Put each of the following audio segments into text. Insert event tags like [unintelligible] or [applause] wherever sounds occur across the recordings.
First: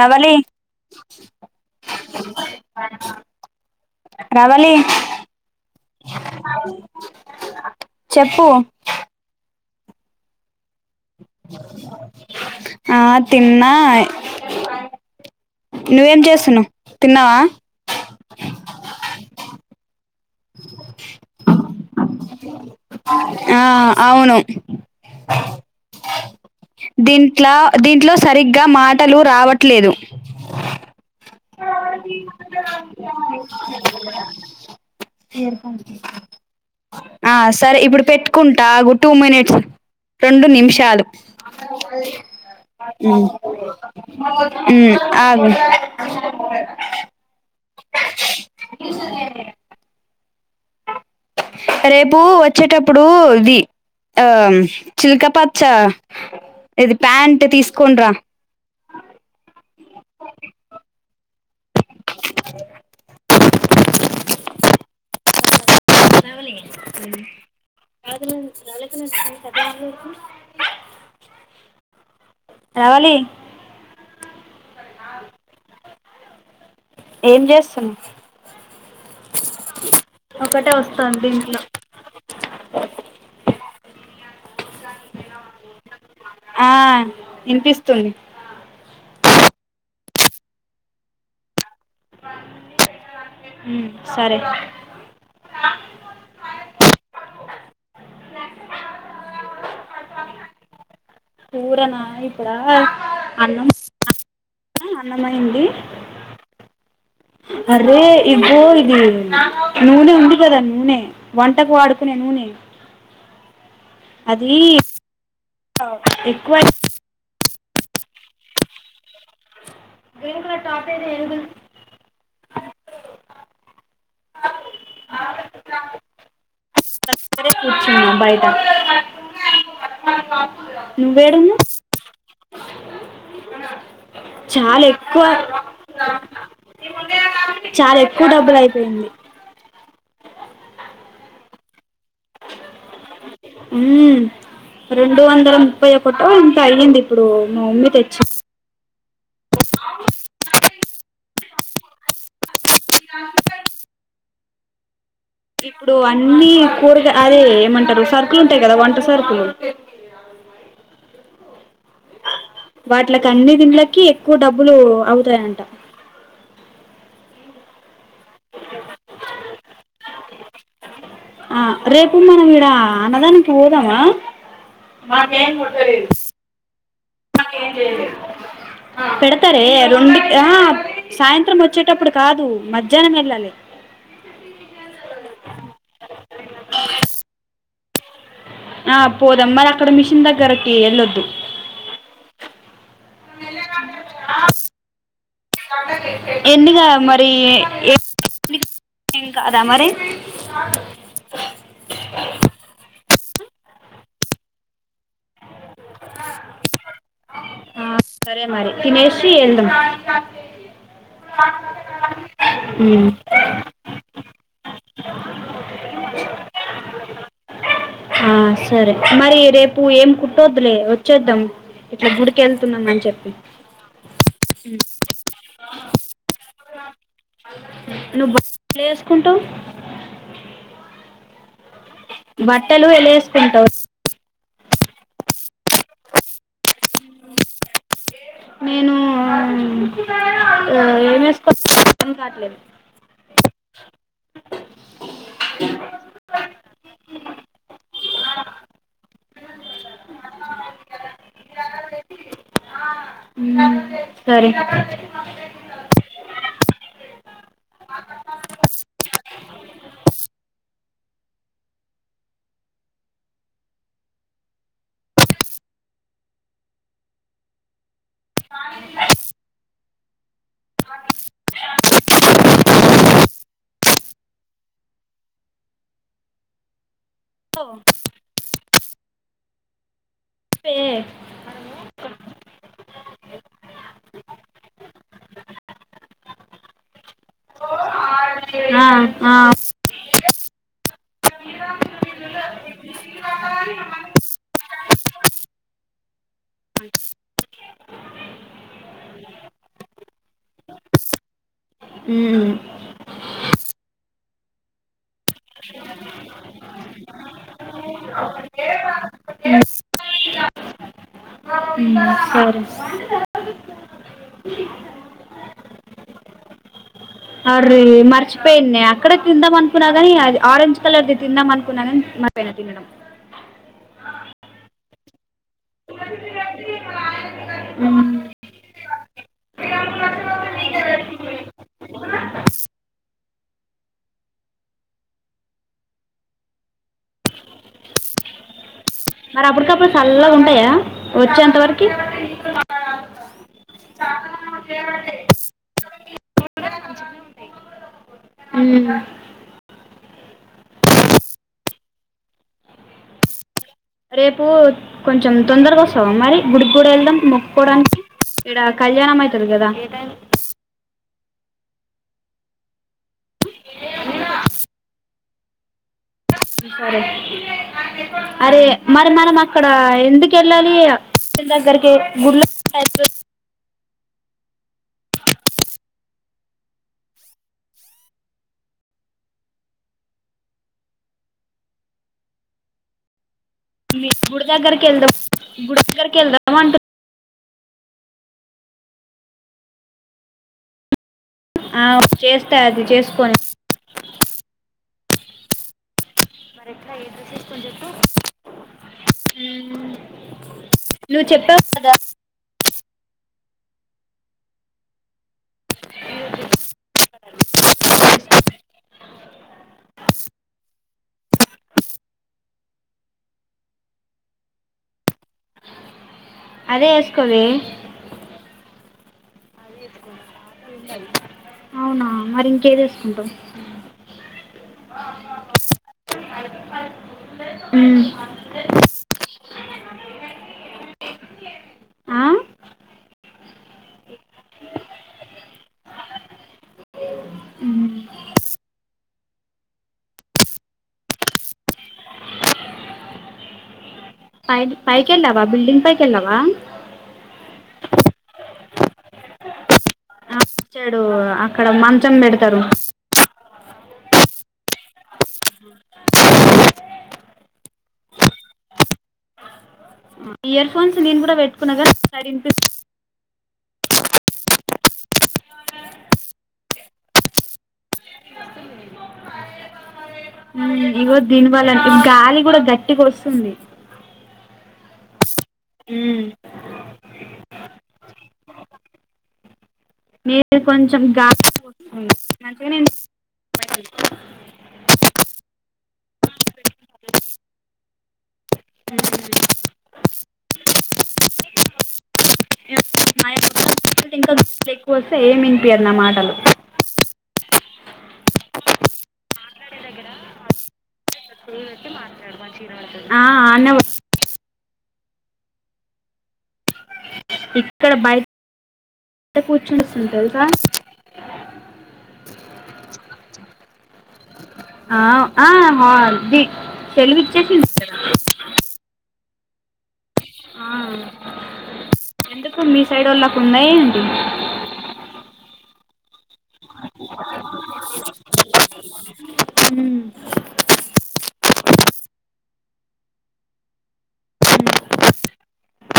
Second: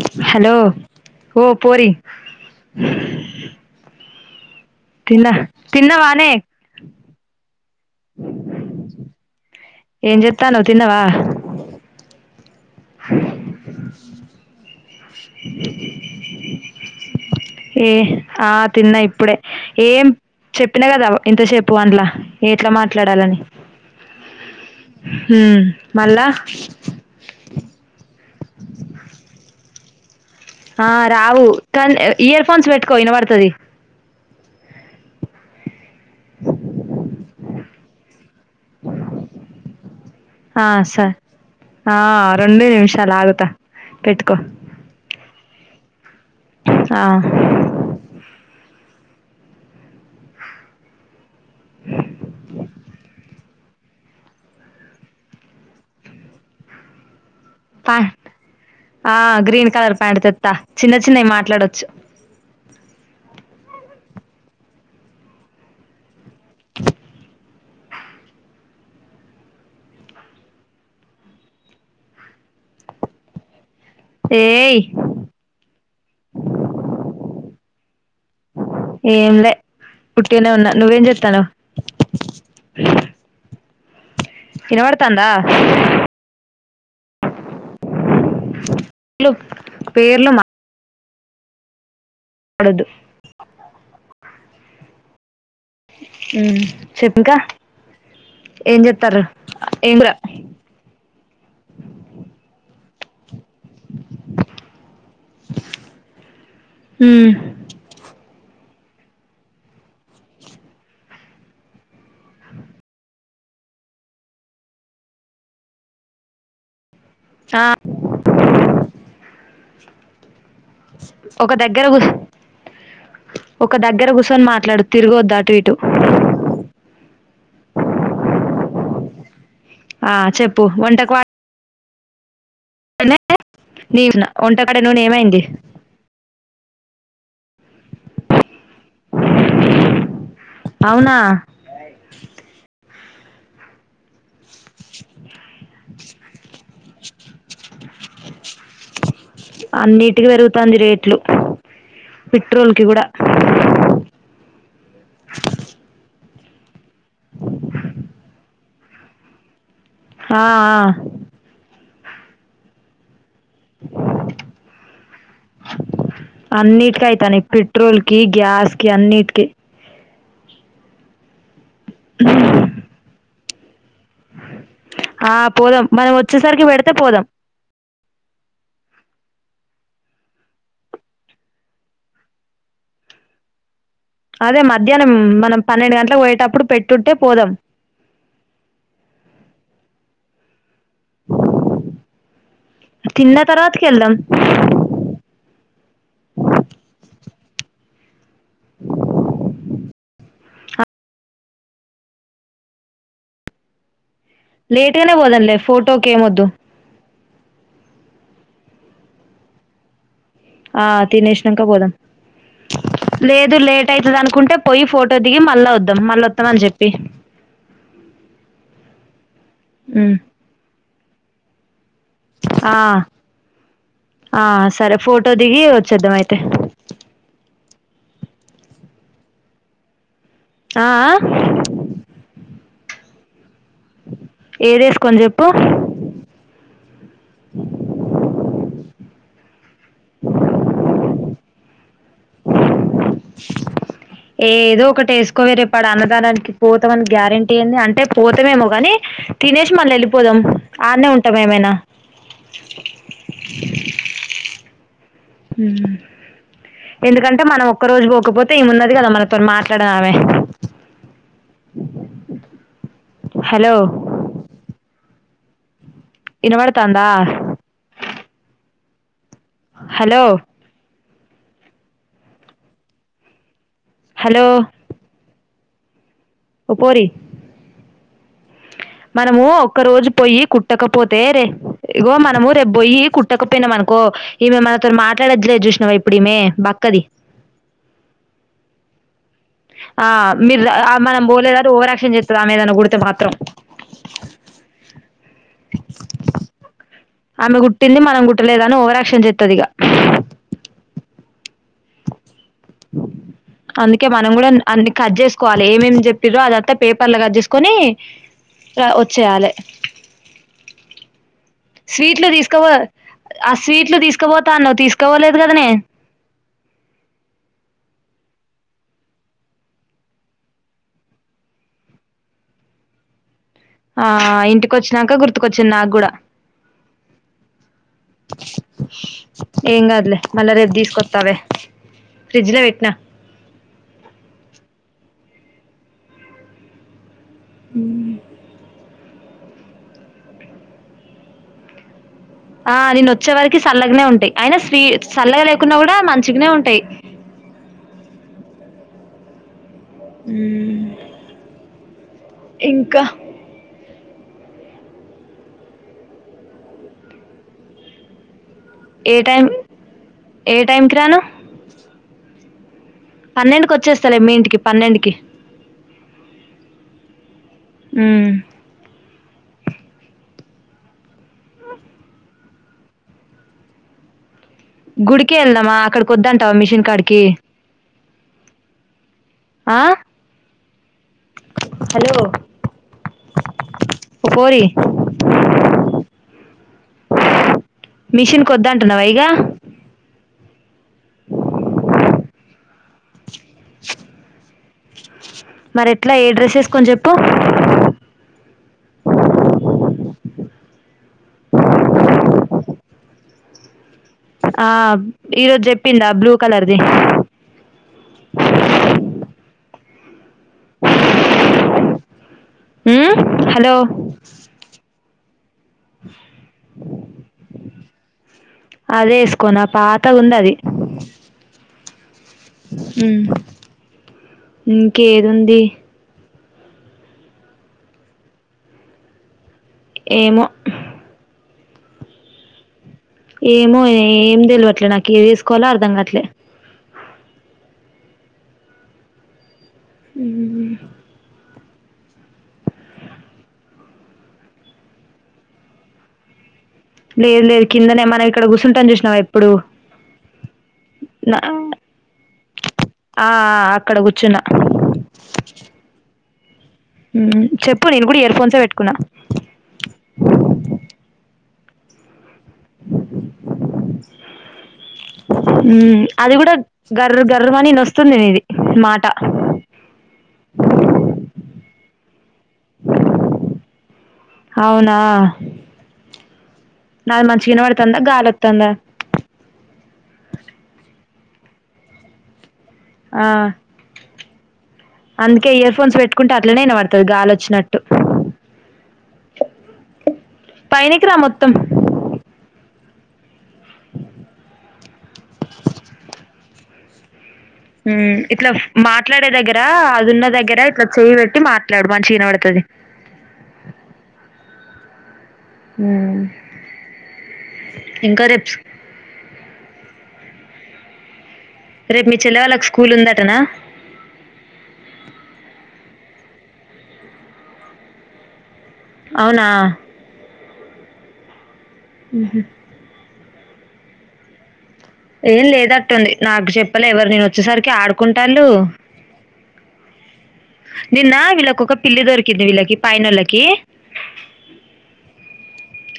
Ravali hello ఓ పోరి రవలి తిన్నా తిన్నావానే చెప్పు ఏం చెతనవ్ ఆ తిన్నా నువ్వేం చేస్తున్నావు తిన్నావా ఏ ఆ తిన్నా ఇప్పుడే ఏం చెప్పినా కదా ఇంతసేపు అండ్ల ఎట్లా మాట్లాడాలని ఆ అవును ఊ మళ్ళా దీంట్లో దీంట్లో సరిగ్గా మాటలు రావట్లేదు ఆ రావు కానీ ఇయర్ ఫోన్స్ పెట్టుకో విన పడుతది తెరుకుంది ఆ సరే ఇప్పుడు పెట్ కుంటా ఆ టూ మినట్స్ రెండు ఆ నిమిషాలు సరే ఆ రెండు ఊ నిమిషాలు ఆగుతా పెట్టుకో అగు ఆ ఇ చ రేపు వచ్చేటప్పుడు ఇది ఆ చిల్కపచ్చ ఇది ప్యాంట్ తీసుకొని ప రా ఆ గ్రీన్ కలర్ ప్యాంటు తెత్తా చిన్న చిన్నయి మాట్లాడొచ్చు రవలి ఏయ్ ఏం చేస్తనవ్ ఏం లే వుట్టినే ఉన్నా ఒకటే నువ్వేం వస్తాంది చెతనవ్ దీంట్లో ఇనబడ్తంద ఆ వినిపిస్తుంది లు పేర్లు మా ఉ సరే ఉ చెప్పింకా ఏం చెతారు ఏమ్ రా కూరనా ఇప్పుడా అన్నం అ అన్నమైంది ఊ అరే ఇబో ఇది నూనె ఉంది కదా నూనె వంటకు వాడుకునే నూనె అది ఎక్కువై ఆ దీని కూడా టాప్ ఏది ఏనుగుల్ ఒక దగ్గర కు ఒక దగ్గర గుసన్ మాట్లాడు తిరుగొద్దు అటు ఇటు [unintelligible] కూర్చున్న బైట. ఆ చెప్పు వంటక్ వా ఎ [unintelligible] న్నే నీవ్న వంటకాడ నూనేమైంది. చాలెక్కువ డబ్బులైపెయ్ంది. ఔనా. ఉమ్. రెండు వందల ముప్పై ఒకటో ఎంతో అయ్యిందిప్పుడు మా మామ్మి తెచ్చి. [unintelligible] పిట్. ట్రోల్కి గుడా. ఇప్పుడు అన్నీ కూరగ అదే ఏమంటరు సర్కులు ఉంటయ్ గద వంట సర్కులు. ఆ అ. వాట్లక్. కన్ని దీన్డ్లకి ఎక్కువ డబ్బులు అవ్తాయంట. పెట్రోల్కి గ్యాస్కి అన్నిట్కి. ఆ రేపు మనమిడ అన్నదానం. [unintelligible] దమా ఆ మాకేం పోదాం [unintelligible] మనం వచ్చేసరికి పెడితే పోదాం మాకేం [unintelligible] ఆ పెడతరే. రొండిక్ అహా సాయంత్రం ఒచ్చేటప్పుడు కాదు మధ్యానమెళ్ళాలె. అదే మధ్యానం మనం పన్నెండు గంట్లకు్ బొయ్యొ. టప్పుడు పెట్టుంటె పోదం. ఆ పోదమ్ మరక్కడ మిషిన్ దగ్గర కీ ఎళ్ళొద్దు. తిన్న తర్వాత్కెళ్దం. ఎన్నిగా మరీ ఏ. నీకే ఏం కాదా మరి. [inaudible] లేట్గనే పోదంలే ఫోటోకే మొద్దు. ఆ సరే మరి తినేషి ఎళ్దం. ఆ తినేష్నంక పోదం లేదు లేటైత కుంటె పొయ్యి ఫోటో దిగి మళ్ళా వొద్దం మళ్ళొ త్తమన్ జెప్పి. ఆ సరె మరీ. రేపు ఏం ఉమ్ కుట్టోద్లే వొ చేద్దం. ఆ ఆ సరె ఫోటో దిగి వచ్చేద్దామైతె. నువ్ బస్లే ఏస్కుంటవ్. ఆ ఆ. బట్టలు ఎలే వేసుకుంటావు ఏది వేసుకొని చెప్పు నేను ఆ ఏమ్ ఎస్ వచ్ ఏ ఏదో ఒకటి ఎస్ కోవే రేప్ పల అన్నదానానికి పోతామని గ్యారెంటీ ఏంది అంటే పోతామేమో కాని తినేసి మళ్ళీ వెళ్ళిపోదాం అన్నే ఉంటాం ఏమైనా అమ్మ సరే ఉమ్ ఎందుకంటే మనం ఒక్క రోజు పోకపోతే ఏమున్నది కదా మనతో మాట్లాడనామే హలో ఇనబడతందా [inaudible] [unintelligible] హలో హలో ఒ పోరి పో [unintelligible] బకరోజు పోొయి కుట్టకపోతే రే ఇగో మనము రేపు పోొయి కుట్టకపోయినాం అనుకో ఈ మే మనతో మాట్లాడచ్చలేదు చూసినావ ఇప్పుడుమే మా అక్కది ఆ ఆ, ఆ మీరు మనం పోలేదని ఓవరాక్షన్ చేస్తుంది ఆమెద అని గుడితే మాత్రం ఆమె గుట్టింది మనం కుట్టలేదు అని ఓవరాక్షన్ చేస్తది ఇక ఉ అందుకే మనం కూడా అన్ని కట్ చేసుకోవాలి ఎమ్ ఎమ్ చెప్పిందో అదంతా పేపర్ లో కట్ చేసుకో కొని వచ్చేయాలే ఉమ్, స్వీట్లు సరే తీసుకోపో ఆ స్వీట్లు తీసుకుపోతా న్నావ్ తీసుకోపోలేదు కదా నే అర్రె మర్చిపోయింన్నే అక్కడే తిందాం అనుకున్నా కాని అది ఆరెంజ్ కలర్ది తిందాం అనుకున్నా కాని మర్చిపోయినా తినడం ఆ ఇంటికొచ్చినాక గుర్తుకొచ్చింది నాకు కూడా ఏం కాదులే మళ్ళా రేపు తీసుకొస్తాలే ఫ్రిడ్జ్ లో పెట్టినా అ మర అప్పుడ్కి అప్పుడు సల్లగ ఉంటాయి కద ఫిజ్జంత వరికి ఆ నేన్ వచ్చే వరకి చల్లగానే ఉంటాయి అయిన స్వీ చల్లగా లేకున్నా కూడా మంచి చిన్నవు ఉంటాయి అ ఉ ఇంకా రేపు కొంచెం తొందరగా వస్తావు మరి గుడికి కూడా వెళ్దాం మొక్క్కకోవడానికి ఇడ ఏ కళ్యాణంమయితుంది కదా ఇనోఅడిబుల్ పన్నెండుకి వచ్చేస్తలే మీ ఇంటికి పన్నెండుకి సరే మ్మ్ అరే మరి మరి మా అక్కడ ఎందుకు వెళ్ళాలి దగ్గరికి గుళ్ళ గుడికి వెళ్దామా అక్కడికి వద్దంటావా మిషన్ కాడికి ఆ హలో మీ ఓ గుడి పోరి దగ్గరకి వెళ్దాం గుడి దగ్గరికి వెళ్దాం అంటు మిషన్ కొద్ద అంటున్నా వైగా ఆ చేస్తా అది చేసుకొని మరి ఇట్లా ఏ మరి డ్రెస్ెసు కొని ఎట్లా ఏ చెప్పు డ్రెస్ వేసుకొని చెప్పు నువ్వు చెప్పావు కదా ఆ ఈరోజు చెప్పిందా బ్లూ కలర్ది హలో అదే వేసుకోాల అదే వేసుకోన్నా పాతగా ఉంది అది అ అవునా మరి ఇంకేది వేసుకుంటావు ఇంకేదంది అ ఏమో ఆ ఏమో ఏం తెలివట్లే నాకు ఏది తీసుకోవాలో అర్ధం కాట్లే ఉమ్ ఉమ్ పై పైకిెళ్ళవ బిల్డింగ్ పైకిళ్ల్వా లేదు లేదు కిందనే మనం ఇక్కడ కూర్సుుంటాం చూసినావా ఎప్పుడు వచ్చాడు నా అక్కడ మంచం పెడతారు ఆ అక్కడ కూర్చున్న చెప్పు నేను కూడా ఇయర్ ఫోన్సే పెట్టుకున్నా ఇయర్ ఫోన్స్ నేను కూడా పెట్టుకున్నా కదా సరిగా విన్ అది కూడా గర్ర గర్రమానీ న వస్తుంది నీది మాట ఇగో దీని వాళ్ళే అంతే గాలి కూడా గట్టికి వస్తుంది అవునా నాది మంచి గా వెనపడుతుందా గాలిొస్తుందా మీది కొంచెం గాలి అంటే నేను ఆ అందుకే ఇయర్ఫోన్స్ పెట్టుకుంటే అట్లనే అనా పడుతది గాలిొచ్చినట్టు పైనకి రా మొత్తం ఇంకా [inaudible] ఎక్కువ వస్తే ఏమ్ వినిపయాదు నా మాటలు ఇట్లా మాట్లాడే దగ్గర అదిన్న దగ్గర ఇట్లా చేయ పెట్టి మాట్లాడు మంచిగా వెనపడుతుది ఆ అనే ఉమ్ ఇక్కడ బయట్ టే కూర్చోనిస్తుంది తెల్సా రేప్ మీ చెల్లె వాళ్ళక్ స్కూల్ ఉందట్ ట్టనా ఆ ఆ హాల్ దీ సెలవు ఇచ్చేసి [inaudible] గదా అవునా ఆ ఎందుకు మీ సైడోళ్ళక్ ఉన్నాయేంటి ఏం లేదట్టుంది నాకు చెప్పలే ఎవర్ నేన్ వచ్చేసరికే ఆడుకుంటాళ్ళూ. నిన్నా వీళ్ళకు ఒక పిల్లి దొరి కింది వీళ్ళకి పైనోళ్ళకీ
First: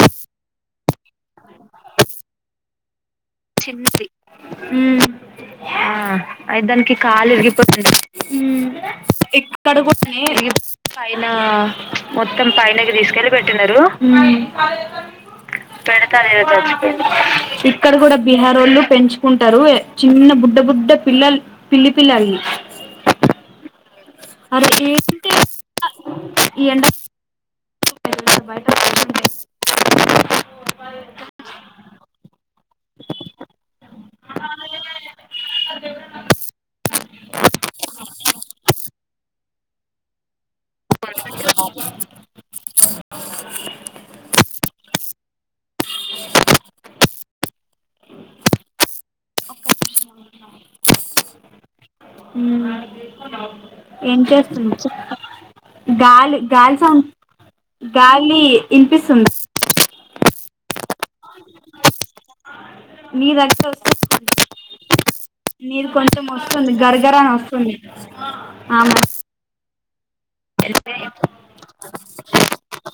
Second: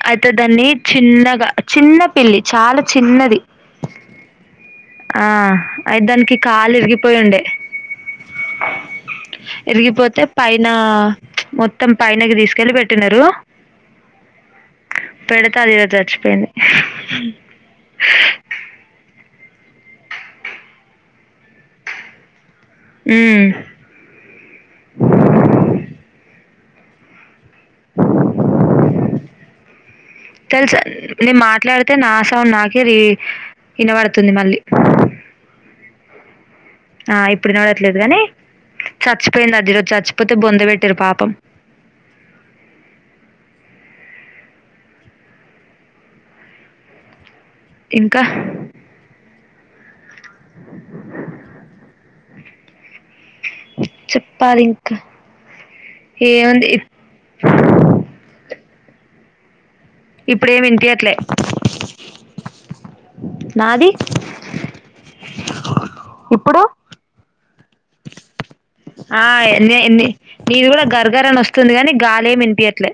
అయితే దాన్ని చిన్నగా చిన్న పిల్లి చాలా చిన్నది చిన్నది ఊ ఆ ఆ అయి దానికి అయితే కాలు దానికి ఇరిగిపోయి కాలు ఉండే విరిగిపోయింది. ఇక్కడ గూడా ఇరిగిపోతే పైన [inaudible] పైనా మొత్తం పైనకి మొత్తం తీసుకెళ్ళి పైనకి పెట్టినరు తీసుకెళ్ళి పెట్టినరూ. పెడితే అది ఈరోజు పెడితే అది చచ్చిపోయింది సచ్చిపోయింది. ఇక్కడ గూడా ఆరోళ్ళు పెంచుకుంటరూ చిన్న బుడ్డ బుడ్డ పిల్లల్ పిల్లి పిల్లల్నీ. మ్మ్. అరే ఏ [inaudible] ఈ ఎండ బయట [inaudible] తెల్సా నేన్ మాట్లాడితే నాశ్ ఆ నాకిదీ ఇనబడుతుంది మళ్ళీ. ఆ ఇప్పుడు వినపడట్లేదు గానీ సచ్ [unintelligible] చచ్చిపోతే బొంద్ ఇంకా ఊ ఏం చెప్పాలి చేస్తున్నవ్ ఇంకా చెప్ [inaudible] గాలి ఏముంది గాలి ఇప్- సౌండ్ గాలీ ఇనిపిస్తుందా [inaudible] ఇప్పుడేమి ఇన్పీయట్లే నీదైతే వస్తు [inaudible] నీది కొంచెం ఇప్పుడు వస్తుంది గరగరా అని వస్తుంది. ఆ [inaudible] నే- నే- నీది గూడా గర్ గర్ అని వస్తుంది గాని, గాలేం వినిపియట్లే.